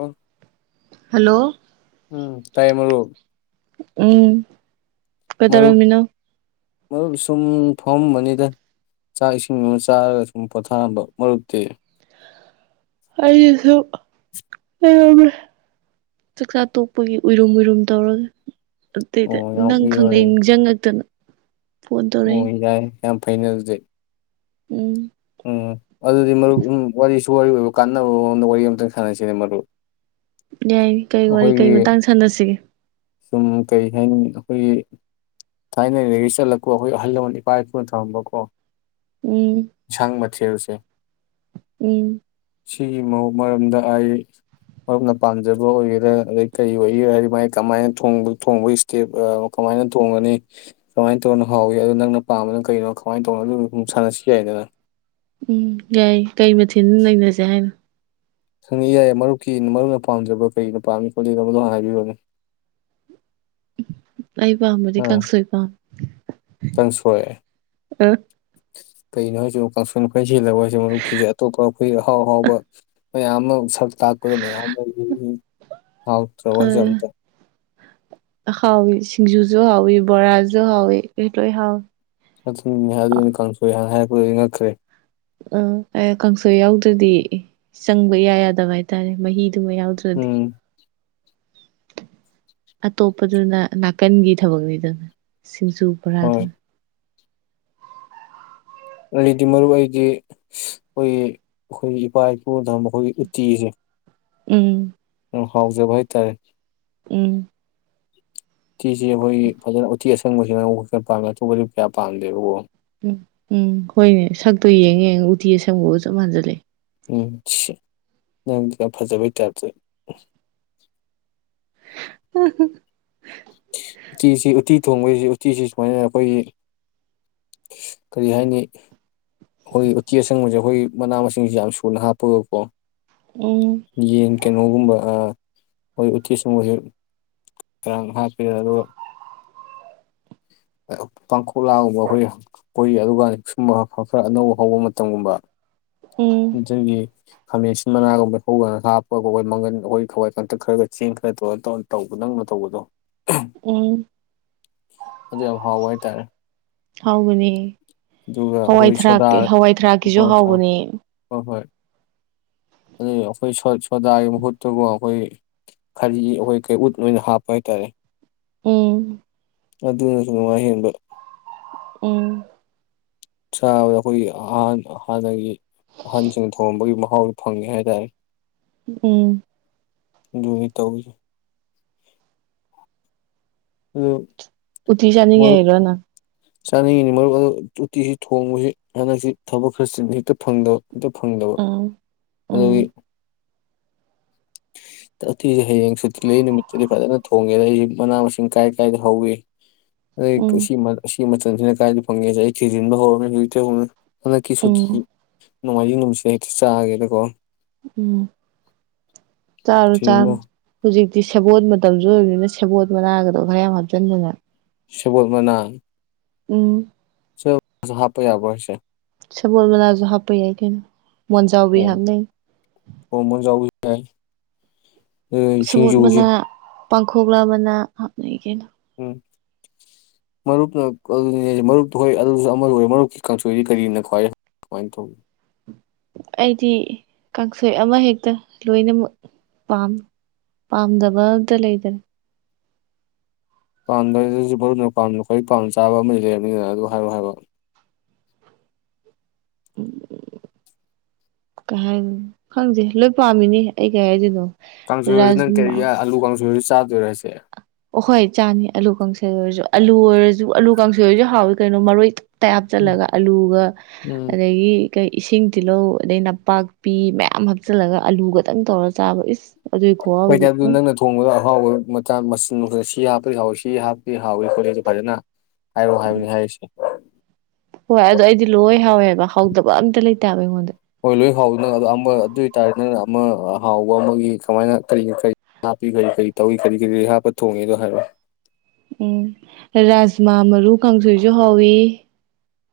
ꯑꯣ ꯍꯜꯂꯣ ꯎꯝ ꯇꯥꯏꯃꯔ ꯎꯝ ꯃꯨꯞ ꯀꯩꯗꯧꯔꯝꯃꯤꯅꯣ ꯃ ꯁꯨꯝ ꯐꯝꯕꯗ ꯆꯥꯛ ꯏꯁꯤꯡ ꯑꯃ ꯆꯥꯔꯒ ꯁꯨꯝ ꯄꯣꯊꯥꯝꯕ ꯃꯔꯨꯛꯇꯦ ꯑꯩꯁꯨ ꯑꯕ꯭ꯔꯦ ꯆꯥꯛꯆꯥ ꯇꯣꯛꯄꯒꯤ ꯎꯏꯔꯨꯝ ꯎꯏꯔꯨꯝ ꯇꯧꯔꯒ ꯑꯇꯩꯗꯤ ꯑꯣ ꯌꯥꯝ ꯅꯪ ꯎꯏꯔꯦ ꯈꯪꯅꯤꯡꯁꯤꯡꯪꯉꯛꯇꯅ ꯑꯣ ꯌꯥꯏ ꯌꯥꯝ ꯐꯩꯩꯅ ꯑꯗꯨꯖꯤꯛ ꯎꯝ ꯎꯝ ꯑꯗꯨꯗꯤ ꯃꯔꯨꯞ ꯎ ꯋꯥꯔꯤꯁꯨ ꯋꯥꯔꯤ ꯑꯣꯏꯕ ꯀꯥꯟꯅꯕ ꯃꯑꯣꯡꯗ ꯋꯥꯔꯤ ꯑꯃꯇꯪ ꯁꯥꯟꯅꯁꯤꯅꯦ ꯃꯔꯨꯞ ꯌꯥꯏ ꯀꯔꯤ ꯋꯥꯔꯤ ꯀꯔꯤ ꯑꯩꯈꯣꯏꯒꯤ ꯃꯇꯥꯡ ꯁꯥꯟꯅꯁꯤꯒꯦ ꯁꯨꯝ ꯀꯔꯤ ꯍꯥꯏꯅꯤ ꯑꯩꯈꯣꯏꯒꯤ ꯊꯥꯏꯅꯗꯒꯤ ꯆꯠꯂꯛꯀꯣ ꯑꯩꯈꯣꯏ ꯑꯍꯜ ꯂꯃꯟ ꯏꯄꯥ ꯏꯄꯨꯅ ꯊꯔꯝꯕꯀꯣ ꯎꯝ ꯃꯊꯔꯨꯁꯦ ꯎꯝ ꯁꯤꯒꯤ ꯃꯔꯝꯗ ꯑꯩ ꯃꯔꯨꯞꯅ ꯄꯥꯝꯖꯕ ꯑꯣꯏꯒꯦꯔꯥ ꯑꯗꯩ ꯀꯔꯤ ꯑꯣꯏꯒꯦꯔꯥ ꯍꯥꯏꯗꯤ ꯃꯥꯏ ꯀꯃꯥꯏꯅ ꯊꯣꯡ ꯀꯦꯞ ꯀꯃꯥꯏꯅ ꯊꯣꯡꯒꯅꯤ ꯀꯃꯥꯏꯅ ꯇꯧꯅ ꯍꯥꯎꯋꯤ ꯑꯣ ꯅꯪꯅ ꯄꯥꯝꯕꯗꯅ ꯀꯩꯅꯣ ꯀꯃꯥꯏ ꯇꯧꯅꯣ ꯑꯗꯨ ꯁ ꯁꯥꯟꯅꯁꯤ ꯌꯥꯏꯗꯅ ꯎꯝ ꯌꯥꯏ ꯀꯩ ꯃꯊꯤꯟ ꯅꯩꯅꯁꯦ ꯍꯥꯏꯅꯣ ꯁꯪꯉꯤ ꯌꯥꯏ ꯃꯔꯨꯞꯀꯤ ꯃꯔꯨꯞꯅ ꯄꯥꯝꯖꯕ ꯀꯔꯤꯩꯅ ꯄꯥꯝꯃꯤ ꯈꯣꯠꯂꯤꯕꯗꯣꯅ ꯍꯥꯏꯕꯤꯔꯣꯅꯦ ꯑꯩ ꯄꯥꯝꯕꯗꯤ ꯑꯥ ꯀꯥꯡꯁꯣꯏ ꯄꯥꯝ ꯀꯥꯡꯁꯣꯏ ꯑ ꯀꯩꯅꯣ ꯍꯥꯏꯁꯨ ꯀꯥꯡꯁꯟ ꯑꯩꯈꯣꯏꯁꯤꯦꯜꯜꯂꯒ ꯍꯥꯏꯁꯦ ꯃꯔꯨꯞꯀꯤꯁꯦ ꯑꯇꯣꯞꯄ ꯑꯩꯈꯣꯏ ꯑꯍꯥꯎ ꯑꯍꯥꯎꯕ ꯃꯌꯥꯝ ꯑꯃ ꯁꯛ ꯇꯥꯛꯄꯗ ꯃꯌꯥꯝ ꯂꯩꯔꯤ ꯍꯥꯎꯇ꯭ꯔ ꯋꯥ ꯍꯥꯏꯁꯦ ꯑꯝꯇ ꯍꯥꯎꯋꯤ ꯁꯤꯡꯖꯨꯁꯨ ꯍꯥꯎꯋꯤ ꯕꯣꯔꯥꯁꯨ ꯍꯥꯎꯋꯤ ꯂꯣꯏ ꯍꯥꯎꯋꯤ ꯆꯠꯅꯦ ꯍꯥꯏ ꯑꯗꯨꯅꯤ ꯀꯥꯡꯁꯣꯏ ꯍꯥꯏꯥꯟꯅ ꯍꯥꯏꯔꯛꯄꯗꯗꯒꯤ ꯉꯛꯈ꯭ꯔꯦ ꯑ ꯀꯥꯡꯁꯣꯏ ꯌꯥꯎꯗ꯭ꯔꯗꯤ ꯆꯪꯕ ꯌꯥ ꯌꯥꯗꯕ ꯍꯥꯏꯇꯥꯔꯦ ꯃꯍꯤꯗꯨꯃ ꯌꯥꯎꯗ ꯎꯝ ꯑꯇꯣꯞꯄꯗꯨꯅ ꯅꯥꯀꯟꯒꯤ ꯊꯕꯛꯅꯤꯗꯅ ꯁꯤꯡꯖꯨ ꯍꯣꯏ ꯔꯥꯗꯨꯅ ꯑꯗꯨꯗꯤ ꯃꯔꯨ ꯑꯣꯏꯗꯤ ꯑꯩꯈꯣꯏꯒꯤ ꯑꯩꯈꯣꯏꯒꯤ ꯏꯄꯥ ꯏꯄꯨꯅ ꯊꯝꯕ ꯑꯩꯈꯣꯏꯒꯤ ꯎꯇꯤꯁꯦ ꯎꯝ ꯎ ꯍꯥꯎꯖꯦꯕꯣꯏꯇꯥꯔꯦ ꯎꯝ ꯎꯇꯤꯁꯦ ꯑꯩꯈꯣꯏꯒꯤ ꯐꯖꯅ ꯎꯇꯤ ꯑꯁꯪꯕꯁꯤꯅ ꯅꯔ ꯄꯥꯝꯃꯦ ꯑꯇꯣꯞꯄꯗꯤ ꯀꯌꯥ ꯄꯥꯝꯗꯦꯕꯀꯣ ꯎꯝ ꯎꯝ ꯍꯣꯏꯅꯦ ꯁꯛꯇꯣ ꯌꯦꯡꯉꯦ ꯎꯇꯤ ꯑꯁꯪꯒꯒ ꯆꯞ ꯃꯥꯟꯖꯜꯂꯦ ꯎꯝ ꯁꯤ ꯅꯪꯗꯤ ꯌꯥꯝ ꯐꯖꯕꯩ ꯇꯥꯏꯞꯇꯣ ꯎꯝ ꯎꯇꯤꯁꯤ ꯎꯠꯇꯤ ꯊꯣꯡꯕꯁꯤ ꯎꯇꯤꯁꯤ ꯁꯨꯃꯥꯏꯅ ꯑꯩꯈꯣꯏꯒꯤ ꯀꯔꯤ ꯍꯥꯏꯅꯤ ꯑꯩꯈꯣꯏ ꯎꯇꯤ ꯑꯁꯪꯕꯁꯦ ꯑꯩꯈꯣꯏ ꯃꯅꯥ ꯃꯁꯤꯡꯁꯦ ꯌꯥꯝ ꯁꯨꯅ ꯍꯥꯞꯄꯒꯀꯣ ꯎ ꯌꯦꯟ ꯀꯩꯅꯣꯒꯨꯝꯕ ꯃꯣꯏ ꯎꯇꯤꯁꯁꯤꯡꯁ ꯉꯔꯥꯡ ꯍꯥꯞ ꯀ ꯌꯥ [inaudible] ꯄꯥꯡꯈꯣꯛꯂꯥꯒꯨꯝꯕ ꯑꯩꯈꯣꯏ ꯑꯩꯈꯣꯏ ꯑꯗꯨꯒꯅꯤꯛ ꯁꯨꯝꯕ ꯈꯔ ꯑꯅꯧꯕ ꯍꯧꯕ ꯃꯇꯝꯒꯨꯝꯕ ꯎꯝ ꯠꯇꯒꯤ ꯈꯥꯃꯦꯟ ꯑꯁꯤꯟ ꯃꯅꯥꯒꯨꯝꯕ ꯍꯧꯧꯗꯅ ꯍꯥꯞꯄꯒ ꯑꯩꯈꯣꯏ ꯃꯪꯒꯟ ꯑꯩꯈꯣꯏ ꯈꯋꯥꯏ ꯀꯥꯡꯇꯛ ꯈꯔ ꯈꯔ ꯆꯦꯡ ꯈꯔ ꯇꯧꯔꯒ ꯇꯧꯔꯒ ꯇꯧꯕ ꯅꯪꯅ ꯇꯧꯕꯗꯣ ꯎꯝ ꯑꯗꯨ ꯌꯥꯝ ꯍꯥꯎꯕ ꯍꯥꯏꯇꯥꯔꯦ ꯍꯥꯎꯕꯅꯤ ꯑꯗꯨꯒ ꯍꯋꯥꯏ ꯑꯩꯈꯣꯏ ꯁꯣꯗꯥ ꯊꯔꯥꯛꯀꯤ ꯍꯋꯥꯏ ꯊꯔꯥꯛꯀꯤꯁꯨ ꯍꯣꯏ ꯊꯥꯎ ꯍꯥꯎꯕꯅꯤ ꯍꯣꯏ ꯍꯣꯏ ꯑꯗꯨꯩ ꯑꯩꯈꯣꯏ ꯁꯗꯥꯏ ꯃꯍꯨꯠꯇꯀꯣ ꯑꯩꯈꯣꯏ ꯈꯔꯤ ꯑꯩꯈꯣꯏ ꯀꯩ ꯎꯠ ꯑꯣꯏꯅ ꯍꯥꯞꯄ ꯍꯥꯏꯇꯥꯔꯦ ꯎꯝ ꯑꯗꯨ ꯋꯥꯍꯤ ꯎꯝ ꯆꯥꯕꯗ ꯑꯩꯈꯣꯏꯒꯤ ꯑꯍ ꯍꯥꯟꯅꯒꯤ ꯑꯍꯟꯁꯤꯡꯅ ꯊꯣꯡꯉꯝꯕꯒꯤ ꯃꯍꯥꯎꯗꯨꯣ ꯐꯪꯉꯦ ꯍꯥꯏꯇꯥꯔꯦ ꯎꯝ ꯨꯅꯤ ꯇꯧꯁ ꯑꯗꯨ ꯎꯇꯤ ꯃ ꯆꯥꯅꯤꯡꯉꯛꯏꯔꯣ ꯅꯪ ꯆꯥꯅꯤꯡꯉꯤꯅꯤ ꯃꯔꯨꯞ ꯑꯗꯨꯣ ꯇꯇꯤꯁꯤ ꯊꯣꯡꯕꯁꯤ ꯍꯟꯗꯛꯁꯤ ꯊꯕꯛ ꯈꯔꯁꯤ ꯍꯦꯛꯇ ꯐꯪꯗꯕ ꯍꯛꯇ ꯐꯪꯗꯕ ꯎꯝ ꯑꯗꯨꯒꯤ ꯎꯝ ꯇꯊꯤꯁꯦ ꯍꯌꯦꯡ ꯁꯨꯤꯂꯛꯏ ꯅꯨꯃꯤꯠꯇꯗꯤ ꯐꯖꯅ ꯊꯣꯡꯉꯦꯗ ꯑꯩꯁꯦ ꯃꯅꯥ ꯃꯁꯤꯡ ꯀꯥꯏ ꯀꯥꯏꯗ ꯍꯧꯏꯤ [inaudible] ꯑꯗ ꯁꯤ ꯃꯁꯤꯅ ꯀꯥꯏꯏꯗ ꯐꯪꯉꯦꯁꯦ ꯑꯩ ꯊꯤꯖꯤꯟꯕ ꯍꯧꯔꯅꯤ ꯍꯧꯖꯤꯔ ꯍꯟꯗꯛꯀꯤ ꯁꯨꯇꯤ ꯎꯝ ꯅꯣꯡꯃꯥꯏꯖꯤꯡ ꯅꯨꯃꯤꯠꯁꯤꯗ ꯍꯦꯛꯇ ꯆꯥꯒꯦꯗꯀꯣ ꯎꯝ ꯆꯥꯔ ꯆꯔ ꯊꯤꯖꯤꯟꯕ ꯍꯧꯖꯤꯛꯇꯤ ꯁꯦꯕꯣꯠ ꯃꯇꯝꯁꯨ ꯑꯣꯏꯕꯅꯤꯅ ꯁꯦꯕꯣꯠ ꯃꯅꯥꯒꯗꯣ ꯈꯔ ꯌꯥꯝ ꯍꯥꯞꯆꯤꯟꯗꯅ ꯁꯤꯕꯜ ꯃꯅꯥ ꯎꯝ ꯍꯥꯞꯄ ꯌꯥꯕꯁꯦ ꯁꯃꯜ ꯃꯅꯥꯖꯣ ꯍꯥꯞꯄꯩ ꯌꯥ ꯑꯩꯈꯩꯅꯣ ꯃꯣꯟꯖꯥꯎꯕꯤ ꯍꯥꯞꯅꯩ ꯍꯣꯃꯅꯖꯥꯎꯤ ꯌꯥꯏ ꯑꯗꯨ ꯁꯃꯨꯠ ꯁꯤꯡꯖꯨꯁꯤ ꯃꯅꯥ ꯄꯥꯡꯈꯣꯛꯂꯥ ꯑꯃꯅꯥ ꯍꯥꯞꯅꯩ ꯀꯩꯅ ꯎꯝ ꯃꯔꯨꯞꯅ ꯑꯗꯨ ꯃꯔꯨꯞꯇ ꯍꯣꯏ ꯑꯗꯨꯁꯨ ꯑꯃꯨ ꯑꯣꯏ ꯃꯔꯨꯞꯀꯤ ꯀꯥꯡꯁꯣꯏꯗꯤ ꯀꯔꯤꯅꯣ ꯈ꯭ꯋꯥꯏ ꯀꯃꯥꯏꯅ ꯊꯣꯡ ꯑꯩꯗꯤ ꯀꯥꯡꯁꯣꯏ ꯑꯃꯍꯦꯛꯇ ꯂꯣꯏꯅꯃꯛ ꯄꯥꯝꯃꯤ ꯄꯥꯝꯗꯕ ꯑꯝꯇ ꯂꯩꯗꯅꯦ ꯄꯥꯝꯗꯁꯨꯅꯝ ꯈ꯭ꯋꯥꯏ ꯄꯥꯝ ꯆꯥꯕ ꯑꯃꯗꯤ ꯂꯩꯔꯕꯅꯤꯅ ꯑꯗꯨ ꯍꯥꯏꯌꯣ ꯍꯥꯏꯕ ꯀꯩ ꯍꯥꯏꯅꯤ ꯈꯪꯗꯦ ꯂꯣꯏ ꯄꯥꯝꯃꯤꯅꯤ ꯑꯩ ꯀꯩ ꯍꯥꯏꯗꯣꯏꯅꯣ ꯀꯥꯡꯁꯣꯏꯁꯤ ꯅꯪ ꯔꯥꯖꯃꯥ ꯀꯔꯤ ꯑꯜꯂꯨ ꯀꯥꯡꯁꯣꯏꯁꯤ ꯆꯥꯗꯣꯏꯔꯁꯦ ꯑꯣꯍꯣꯏ ꯆꯥꯅꯤ ꯑꯂꯨ ꯀꯥꯡꯁꯩ ꯑꯣꯏꯔꯁꯨ ꯑꯥꯂꯨ ꯑꯣꯏꯔꯁꯨ ꯑꯥꯂꯨ ꯀꯥꯡꯁꯩ ꯑꯣꯏꯔꯁꯨ ꯍꯥꯎꯏ ꯀꯩꯅꯣ ꯃꯔꯣꯏ ꯇꯌꯥꯞ ꯎꯝ ꯆꯜꯂꯒ ꯑꯂꯨꯒ ꯎꯝ ꯑꯗꯒꯤ ꯏꯁꯤꯡ ꯇꯤꯜꯍꯧ ꯑꯗꯩ ꯅꯄꯥꯛꯄꯤ ꯃꯌꯥꯝ ꯍꯥꯞꯆꯤꯜꯂꯒ ꯑꯂꯨꯒꯗꯪ ꯇꯧꯔ ꯆꯥꯕ ꯏꯁ ꯑꯗꯨꯏ ꯍꯣꯏ ꯈꯨꯍꯥꯎꯗꯤ ꯎꯝ ꯆꯒꯨꯟꯗꯪ ꯅ ꯊꯣꯡꯕꯗ ꯑꯍꯥꯎꯕ ꯃ ꯃꯆꯤꯟ ꯁꯤ ꯍꯥꯞꯄꯗꯤ ꯍꯥꯎꯋꯏ ꯁꯤ ꯍꯥꯞꯇꯗꯤ ꯍꯥꯎꯋꯏ ꯈꯣꯠ ꯑꯗꯨ ꯐꯖꯅ ꯍꯥꯏꯌꯨ ꯍꯥꯏꯕꯅꯦ ꯍꯥꯏꯔꯤꯁꯦ ꯍꯣꯏ ꯑꯗꯣ ꯑꯩꯗꯤ ꯂꯣꯏ ꯍꯥꯎꯋꯦꯕ ꯍꯥꯎꯗꯕ ꯑꯝꯇ ꯂꯩꯇꯕ ꯑꯩꯉꯣꯟꯗ ꯍꯣꯏ ꯂꯣꯏ ꯍꯥꯎꯗꯅ ꯑꯣ ꯑꯃ ꯑꯗꯨ ꯑꯣꯏꯇꯥꯔꯗꯤ ꯅꯪꯅ ꯑꯃ ꯍꯥꯎꯕ ꯑꯃꯒꯤ ꯀꯃꯥꯏꯅ ꯀꯔꯤꯅꯣ ꯀꯔꯤ ꯍꯥꯞꯄꯤ ꯀꯔꯤ ꯀꯔꯤ ꯇꯧꯏ ꯀꯔꯤ ꯀꯔꯤꯔꯤ ꯍꯥꯞꯄ ꯊꯣꯡꯉꯦꯅꯗꯣ ꯍꯥꯏꯔꯣ ꯎꯝ ꯔꯥꯖꯃꯥ ꯃꯔꯨ ꯀꯥꯡꯁꯣꯏꯁꯨ ꯍꯥꯎꯋ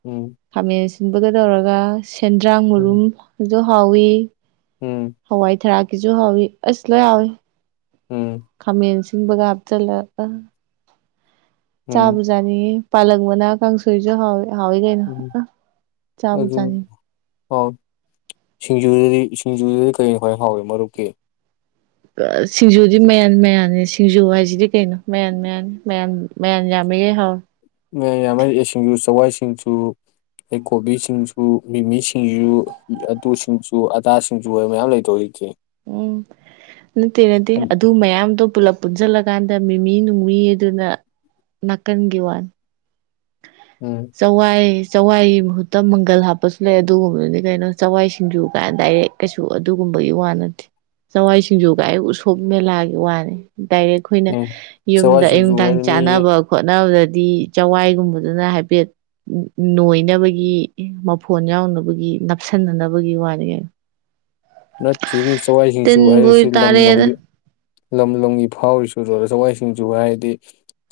ꯎꯝ ꯈꯥꯃꯦꯟ ꯑꯁꯤꯟꯕꯗ ꯇꯧꯔꯒ ꯁꯦꯟꯗ꯭ꯔꯥꯡ ꯎꯝ ꯃꯔꯨꯝꯁꯨ ꯍꯥꯎꯋꯤ ꯎꯝ ꯍꯋꯥꯏ ꯊꯔꯥꯀꯤꯁꯨ ꯍꯋ ꯑꯁ ꯂꯣꯏꯋ ꯎꯝ ꯈꯥꯃꯦꯟꯁꯤꯡꯕꯒ ꯍꯥꯞꯆꯜꯂꯒ ꯆꯥ ꯎꯝ ꯕꯨꯖꯥꯅꯤ ꯄꯜꯛ ꯃꯅꯥ ꯀ ꯀꯥꯡꯥꯡꯁꯔꯤꯁꯨ ꯍ ꯍꯥꯎꯒꯩꯅ ꯎꯝ ꯑꯗꯨ ꯑ ꯁꯤꯡꯖꯨꯗꯗꯤ ꯁꯤꯡꯖꯨꯗꯗꯤ ꯀꯔꯤꯣ ꯈꯥꯏ ꯍꯥꯎꯏꯤ ꯃꯔꯨꯞꯀꯤ ꯁꯤꯡꯖꯨꯗꯤ ꯃꯌꯥꯟ ꯃꯌꯥꯅꯤ ꯁꯤꯡꯖꯨ ꯍꯥꯏꯁꯤꯗꯤ ꯀꯩꯅꯣ ꯃꯌꯥꯟ ꯃꯌꯥꯅꯤ ꯃꯌꯥꯟ ꯃ ꯑꯟꯖꯃꯤ ꯍꯥꯎ ꯌꯥꯝꯃ ꯁꯤꯡꯖ ꯆꯋꯥꯏ ꯁꯤꯡꯖꯨ ꯑꯩꯗꯩ ꯀꯣꯕꯤ ꯁꯤꯡꯁꯨ ꯃꯤꯃꯤ ꯁꯤꯡꯁꯨ ꯑꯗꯨ ꯁꯤꯡꯖꯨ ꯑꯗꯥ ꯁꯤꯡꯖꯨ ꯑꯣꯏꯕ ꯃꯌꯥꯝ ꯂꯩꯗꯧꯔꯤꯈꯤ ꯎꯝ ꯅꯠꯇꯦ ꯅꯠꯇꯦ ꯑꯗꯨ ꯃꯌꯥꯝꯗꯣ ꯄꯨꯂꯞ ꯄꯨꯟꯁꯤꯜꯂꯀꯥꯟꯗ ꯃꯤꯃꯤ ꯅꯨꯡꯃꯤ ꯑꯗꯨꯅ ꯅꯥꯀꯟꯒꯤ ꯋꯥꯅꯤ ꯎꯝ ꯆꯋꯥꯏ ꯆꯋꯥꯏꯒꯤ ꯃꯍꯨꯠꯇ ꯃꯪꯒꯜ ꯍꯥꯞꯄꯁꯨ ꯂꯩ ꯑꯗꯨꯒꯨꯝꯕꯗꯨꯗꯤ ꯀꯩꯅꯣ ꯆꯋꯥꯏ ꯁꯤꯡꯖꯨ ꯀꯥꯟꯗ ꯗꯥꯏꯔꯦꯛ ꯀꯩꯁꯨ ꯑꯗꯨꯒꯨꯝꯕꯒꯤ ꯋꯥ ꯅꯠꯇꯦ ꯆꯋꯥꯏ ꯁꯤꯡꯖꯨꯒ ꯑꯩ ꯎꯁꯣꯞ ꯃꯦꯂꯥꯒꯤ ꯋꯥꯅꯤ ꯗꯥꯏꯔꯦꯛ ꯑꯩꯈꯣꯏꯅ ꯎꯝ ꯆꯋꯥꯏ ꯌꯨꯝꯗ ꯁꯤꯡꯖꯨ ꯑꯌꯅꯨꯡꯗꯥꯡ ꯍꯥꯏꯔꯦ ꯃꯤꯒꯤ ꯆꯥꯅꯕ ꯈꯣꯠꯅꯕꯗꯗꯤ ꯆꯋꯥꯏ ꯇꯨꯝꯕꯗꯨꯗ ꯍꯥꯏꯐꯦꯠ ꯅꯣꯏꯅꯕꯒꯤ ꯃꯐꯣꯟ ꯌꯥꯎꯅꯕꯒꯤ ꯅꯞꯁꯤꯟꯅꯅꯕꯒꯤ ꯋꯥꯅꯤ ꯀ ꯅ ꯊꯤ ꯃꯤ ꯆꯋꯥꯏ ꯁꯤꯡꯆꯨ ꯇꯤꯟꯕꯨ ꯍꯥꯏꯁꯤ ꯂꯝ ꯇꯥꯔꯦꯗ ꯂꯝꯒꯤ ꯂꯝ ꯂꯝꯒꯤ ꯐꯥꯎꯔꯤꯁꯨ ꯆꯋꯥꯏꯁꯤꯡꯁꯨ ꯍꯥꯏꯔꯗꯤ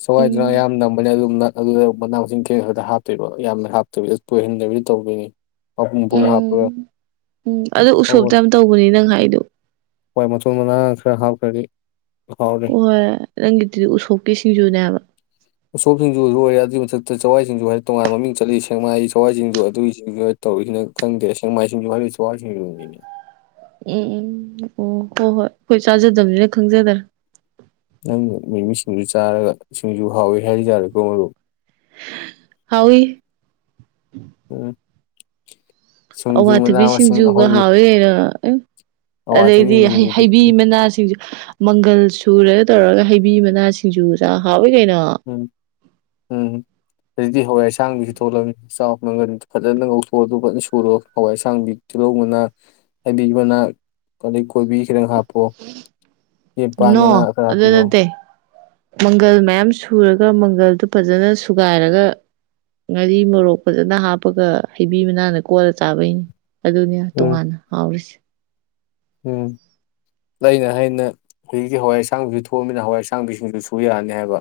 ꯆꯋꯥꯏꯗꯨꯅ ꯎꯝ ꯑꯌꯥꯝ ꯅꯝꯕꯅꯦ ꯑꯗꯨꯝꯅ ꯑꯗꯨꯗ ꯃꯅꯥ ꯃꯁꯤꯡ ꯈꯦ ꯈꯔꯗ ꯍꯥꯞꯇꯣꯏꯕ ꯌꯥꯝꯅ ꯍꯥꯞꯇꯣꯏꯕ ꯇꯣꯏꯍꯟꯗꯕꯤꯗꯤ ꯇꯧꯗꯣꯏꯅꯤ ꯃꯄꯨꯝ ꯄꯨꯝ ꯍꯥꯞꯄꯦ ꯎꯝ ꯎꯝ ꯑꯗꯨ ꯎꯁꯣꯞꯇ ꯌꯥꯝ ꯇꯧꯕꯅꯤ ꯅꯪ ꯍꯥꯏꯗꯣ ꯍꯣꯏ ꯃꯆꯨ ꯃꯅꯥ ꯈꯔ ꯍꯥꯞꯇ꯭ꯔꯗꯤ ꯍꯥꯎꯔꯤꯦ ꯍꯣꯏ ꯅꯪꯒꯤꯗꯨꯗꯤ ꯎꯁꯣꯞꯀꯤ ꯁꯤꯡꯖꯨꯅꯦꯕ ꯑꯁꯣꯞꯁꯤꯡꯁꯨ ꯂꯣꯏꯔꯦ ꯑꯗꯨꯏ ꯃꯊꯛꯇ ꯆꯋꯥꯏꯁꯤꯡꯁꯨ ꯍꯥꯏꯗꯤ ꯇꯣꯉꯥꯟꯕ ꯃꯃꯤꯡ ꯆꯠꯂꯤ ꯁꯦꯡꯃꯥꯏ ꯆꯋꯥꯏ ꯁꯤꯡꯁꯨ ꯑꯗꯨꯒꯤꯁꯤꯡ ꯇꯧꯔꯤꯁꯤꯅ ꯈꯪꯗꯦ ꯁꯦꯡꯃꯥꯏꯁꯤꯡꯁꯨ ꯍꯥꯏ ꯁꯋꯥꯔꯁꯤꯡꯁꯨ ꯌꯨꯅꯤꯅꯦ ꯎꯝ ꯎꯝ ꯑꯣ ꯍꯣꯏ ꯍꯣꯏ ꯑꯩꯈꯣꯏ ꯆꯥꯖꯗꯕꯅꯤꯅ ꯈꯪꯖꯗꯔꯦ ꯅꯪꯅ ꯃꯤꯃꯤꯁꯤꯡꯁꯨ ꯆꯥꯔꯒ ꯁꯤꯡꯁꯨ ꯍꯥꯎꯋꯤ ꯍꯥꯏꯔꯤꯇꯥꯥꯔꯦꯀꯣ ꯃꯗꯨ ꯍꯥꯎꯏ ꯎꯝ ꯁꯤꯡꯖꯨ ꯃꯅꯥ ꯃꯁꯤꯡ ꯑꯋꯥꯊꯕꯤꯁꯤꯡꯁꯨꯒ ꯑꯩꯈꯣꯏꯒꯤ ꯍꯥꯎꯋꯤ ꯀꯩꯅꯣ ꯑꯗꯩꯗꯤ ꯑꯋꯥꯊꯕꯤꯁꯤꯡꯖꯨꯗꯨꯗꯤ ꯍꯩꯕꯤ ꯃꯅꯥꯁꯤꯡꯁꯨ ꯃꯪꯒꯜ ꯁꯨꯔꯒ ꯇꯧꯔꯒ ꯍꯩꯕꯤ ꯃꯅꯥ ꯁꯤꯡꯖꯨ ꯆꯥꯛ ꯍꯥꯎꯏꯤ ꯀꯩꯅꯣ ꯎꯝ ꯎ ꯑꯗꯨꯛꯇꯗꯤ ꯍꯋꯥꯏ ꯍꯁꯥꯡꯗꯤꯁꯨ ꯊꯣꯛꯂꯕꯅꯤ ꯆꯥꯎ ꯅꯪꯒꯅꯤ ꯐꯖꯅ ꯉꯧꯊꯣꯛꯑ ꯑꯗꯨ ꯐꯖꯅ ꯁꯨꯔꯣ ꯍꯋꯥꯏ ꯑꯁꯥꯡꯗꯤ ꯇꯤꯜꯍꯧ ꯃꯅꯥ ꯍꯥꯏꯗꯤ ꯏꯃꯅꯥ ꯑꯗꯩ ꯀꯣꯕꯤ ꯈꯤꯇꯪ ꯍꯥꯞꯄ ꯅꯣ ꯑꯗꯨ [unintelligible] ꯅꯠꯇꯦ ꯃꯪꯒꯜ ꯃꯌꯥꯝ ꯁꯨꯔꯒ ꯃꯪꯒꯜꯗꯨ ꯐꯖꯅ ꯁꯨꯒꯥꯏꯔꯒ ꯉꯥꯔꯤ ꯃꯣꯔꯣꯛ ꯐꯖꯅ ꯍꯥꯞꯄꯒ ꯍꯩꯕꯤ ꯃꯅꯥꯟꯒ ꯀꯣꯜꯂꯒ ꯆꯥꯕꯩꯅꯤ ꯑꯗꯨꯅꯦ ꯎꯝ ꯇꯣꯉꯥꯟꯅ ꯍꯥꯎꯔꯤꯁꯦ ꯎꯝ ꯑꯩꯅ ꯍꯥꯏꯅ ꯍꯧꯖꯤꯛꯇꯤ ꯍꯋꯥꯏ ꯑꯁꯥꯡꯁꯨ ꯊꯣꯛꯑꯕꯅꯤꯅ ꯍꯋꯥꯏ ꯑꯁꯥꯡꯕꯤꯁꯤꯡꯁꯨ ꯁꯨ ꯌꯥꯔꯅꯤ ꯍꯥꯏꯕ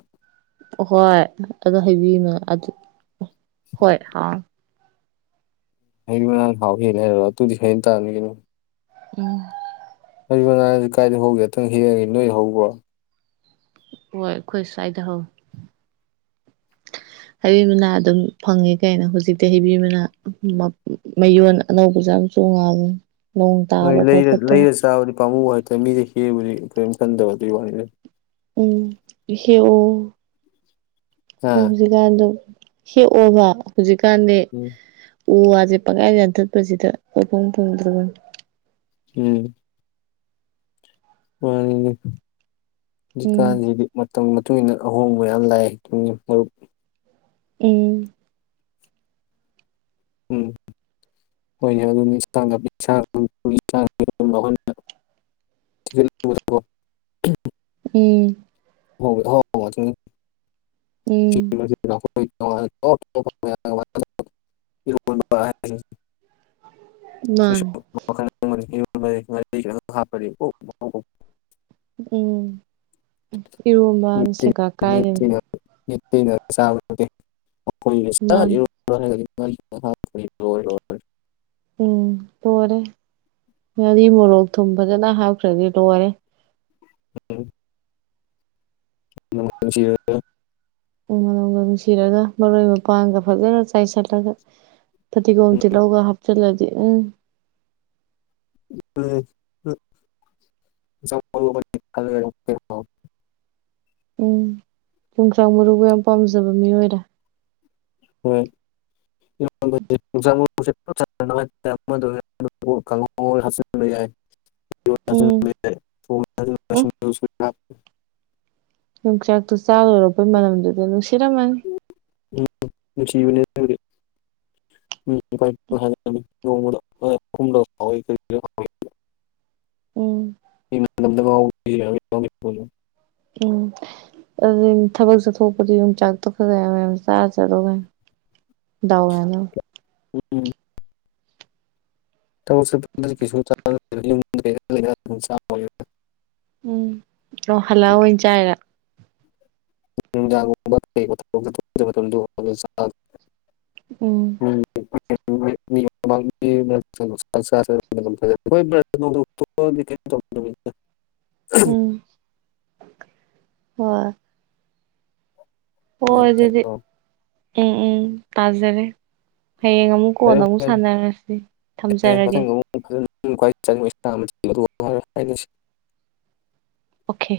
[unintelligible] ꯍꯩꯕꯤ ꯃꯅꯥꯅ ꯍꯥꯎꯕ ꯍꯦꯜꯂꯤꯔꯣ ꯑꯗꯨꯨꯗꯤ ꯍꯦꯟꯇꯕꯅꯤ ꯀꯩꯅꯣ [unintelligible] ꯍꯩꯕꯤꯃꯅꯥ ꯀꯥꯏꯗ ꯍꯧꯖꯒꯦ ꯑꯝꯇ ꯍꯦꯛꯀꯦ ꯅꯣꯏꯗ ꯍꯧꯕ꯭ꯔꯣ ꯍꯣꯏ ꯑꯩꯈꯣꯏ ꯁ꯭ꯋꯥꯏꯗ ꯍꯧꯏ ꯍꯩꯕꯤ ꯃꯅꯥ ꯑꯗꯨꯝ ꯐꯪꯉꯤ ꯀꯩꯅꯣ ꯍꯧꯖꯤꯛꯇꯤ ꯍꯩꯕꯤ ꯃꯅꯥ ꯃꯌꯣꯟ ꯑꯅꯧꯕꯁꯨꯦ ꯌꯥꯝ ꯆꯣꯡꯉꯕꯅꯤ ꯍꯣꯏ ꯂꯩꯔ ꯂꯩꯔ ꯆꯥꯕꯅꯤ ꯄꯥꯝꯃꯨ ꯍꯥꯏꯇꯥꯔꯦ ꯃꯤꯗꯩ ꯍꯦꯛꯑꯕꯨꯗꯤ ꯀꯔꯤꯝ ꯈꯟꯗꯕ ꯑꯗꯨꯒꯤ ꯋꯥꯅꯤꯅꯦ ꯎꯝ ꯍꯦꯛ ꯑꯣ ꯍꯥ ꯍꯧꯖꯤꯛꯀꯥꯟꯗ ꯍꯦꯛꯑꯣꯕ ꯍꯧꯖꯤꯛꯀꯥꯟꯗꯤ ꯎꯝ ꯎ ꯋꯥꯁꯦ ꯄꯪꯌꯥꯟ ꯌꯥꯟꯊꯠꯄꯁꯤꯗ ꯄꯪꯄꯨꯝ ꯄꯨꯡꯗ꯭ꯔꯕꯅꯤ ꯎꯝ ꯃꯅꯤꯅꯦ ꯎꯝ ꯍꯧꯖꯤꯛꯀꯥꯟꯖꯤꯗꯤ ꯃꯇꯝ ꯃꯇꯨꯡ ꯏꯟꯅ ꯑꯍꯣꯡꯕ ꯌꯥꯝ ꯂꯥꯛꯑꯦ ꯗꯨꯅꯤ ꯃꯔꯨꯞ ꯑꯝ ꯎꯝ [unintelligible] [inaudible] ꯎꯝ [unintelligible] ꯎꯝ [unintelligible] ꯃꯥꯅꯦ [unintelligible] ꯎꯝ ꯏꯔꯣꯝꯕꯅ ꯁꯦꯒꯥꯛ ꯀꯥꯏꯔꯤꯕꯅꯤ ꯃꯥꯅꯦ [unintelligible] [unintelligible] ꯎꯝ ꯂꯣꯏꯔꯦ ꯉꯥꯔꯤ ꯃꯣꯔꯣꯛ ꯊꯨꯝ ꯐꯖꯅ ꯍꯥꯞꯈ꯭ꯔꯗꯤ ꯂꯣꯏꯔꯦ [unintelligible] [unintelligible] ꯎꯝ ꯃꯅꯝꯒ ꯅꯨꯡꯁꯤꯔꯒ ꯃꯔꯣꯏ ꯃꯄꯥꯡꯒ ꯐꯖꯅ ꯆꯥꯏꯁꯤꯜꯂꯒ ꯐꯗꯤꯒꯣꯝ ꯇꯤꯜꯍꯧꯒ ꯍꯥꯞꯆꯜꯂꯗꯤ ꯎꯝ ꯌꯣꯡꯆꯥꯛ ꯃꯔꯨ ꯑꯃꯅꯤ ꯊꯥꯗꯔꯒ ꯎꯝ ꯌꯣꯡꯆꯥꯛ ꯃꯔꯨꯒ ꯌꯥꯝ ꯄꯥꯝꯖꯕ ꯃꯤꯔꯣꯏꯔꯦ ꯍꯣꯏ ꯎꯝ ꯎꯝ [unintelligible] [unintelligible] [inaudible] ꯌꯣꯡꯆꯥꯛꯇꯣ ꯆꯥꯂꯣꯔꯛꯄꯩ ꯃꯅꯝꯗꯨꯗ ꯅꯨꯡꯁꯤꯔꯝꯃꯅꯤ ꯎꯝ ꯅꯤꯡꯁꯤꯡꯕꯅꯦꯗꯨꯕꯨꯗꯤ [unintelligible] ꯎꯝ [unintelligible] ꯎꯝ ꯑꯗꯨ ꯊꯕꯛ ꯆꯠꯊꯣꯛꯄꯗꯤ ꯌꯣꯡꯆꯥꯛ ꯇꯣ ꯈꯔ ꯈꯔ ꯌꯥꯝ ꯌꯥꯝ ꯆꯥꯔ ꯆꯠꯂꯣꯍꯦ ꯗꯥꯎ ꯋꯥꯅꯕ ꯎꯝ ꯊꯕꯛ ꯆꯠꯊꯣꯛꯄꯗꯗꯤ ꯀꯩꯁꯨ ꯆꯥꯗꯦꯗ ꯌꯥꯝꯗ ꯂꯩꯔ ꯂꯩꯔ ꯃꯇꯝꯗꯅꯤ ꯎꯝ ꯑꯣ ꯍꯜꯂꯛꯑꯑꯣꯏ ꯑꯣꯏꯅ ꯆꯥꯏꯔ [unintelligible] ꯑꯣ [unintelligible] [unintelligible] ꯑꯣ ꯍꯣꯏ ꯑꯗꯨꯗꯤ ꯎꯝ ꯎꯝ ꯎꯝ ꯇꯥꯖꯔꯦ ꯍꯌꯦꯡ ꯑꯃꯨꯛ ꯀꯣꯟ ꯑꯃꯨꯛ ꯁꯥꯟꯅꯔꯁꯤ ꯊꯝꯖꯔꯒꯦ ꯐꯖ ꯈ꯭ꯋꯥꯏ ꯆꯪꯕ ꯏꯁ ꯍꯥꯏꯅꯁꯤ ꯑꯣꯀꯦ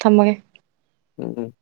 ꯊꯝꯃꯒꯦ ꯎꯝ ꯎꯝ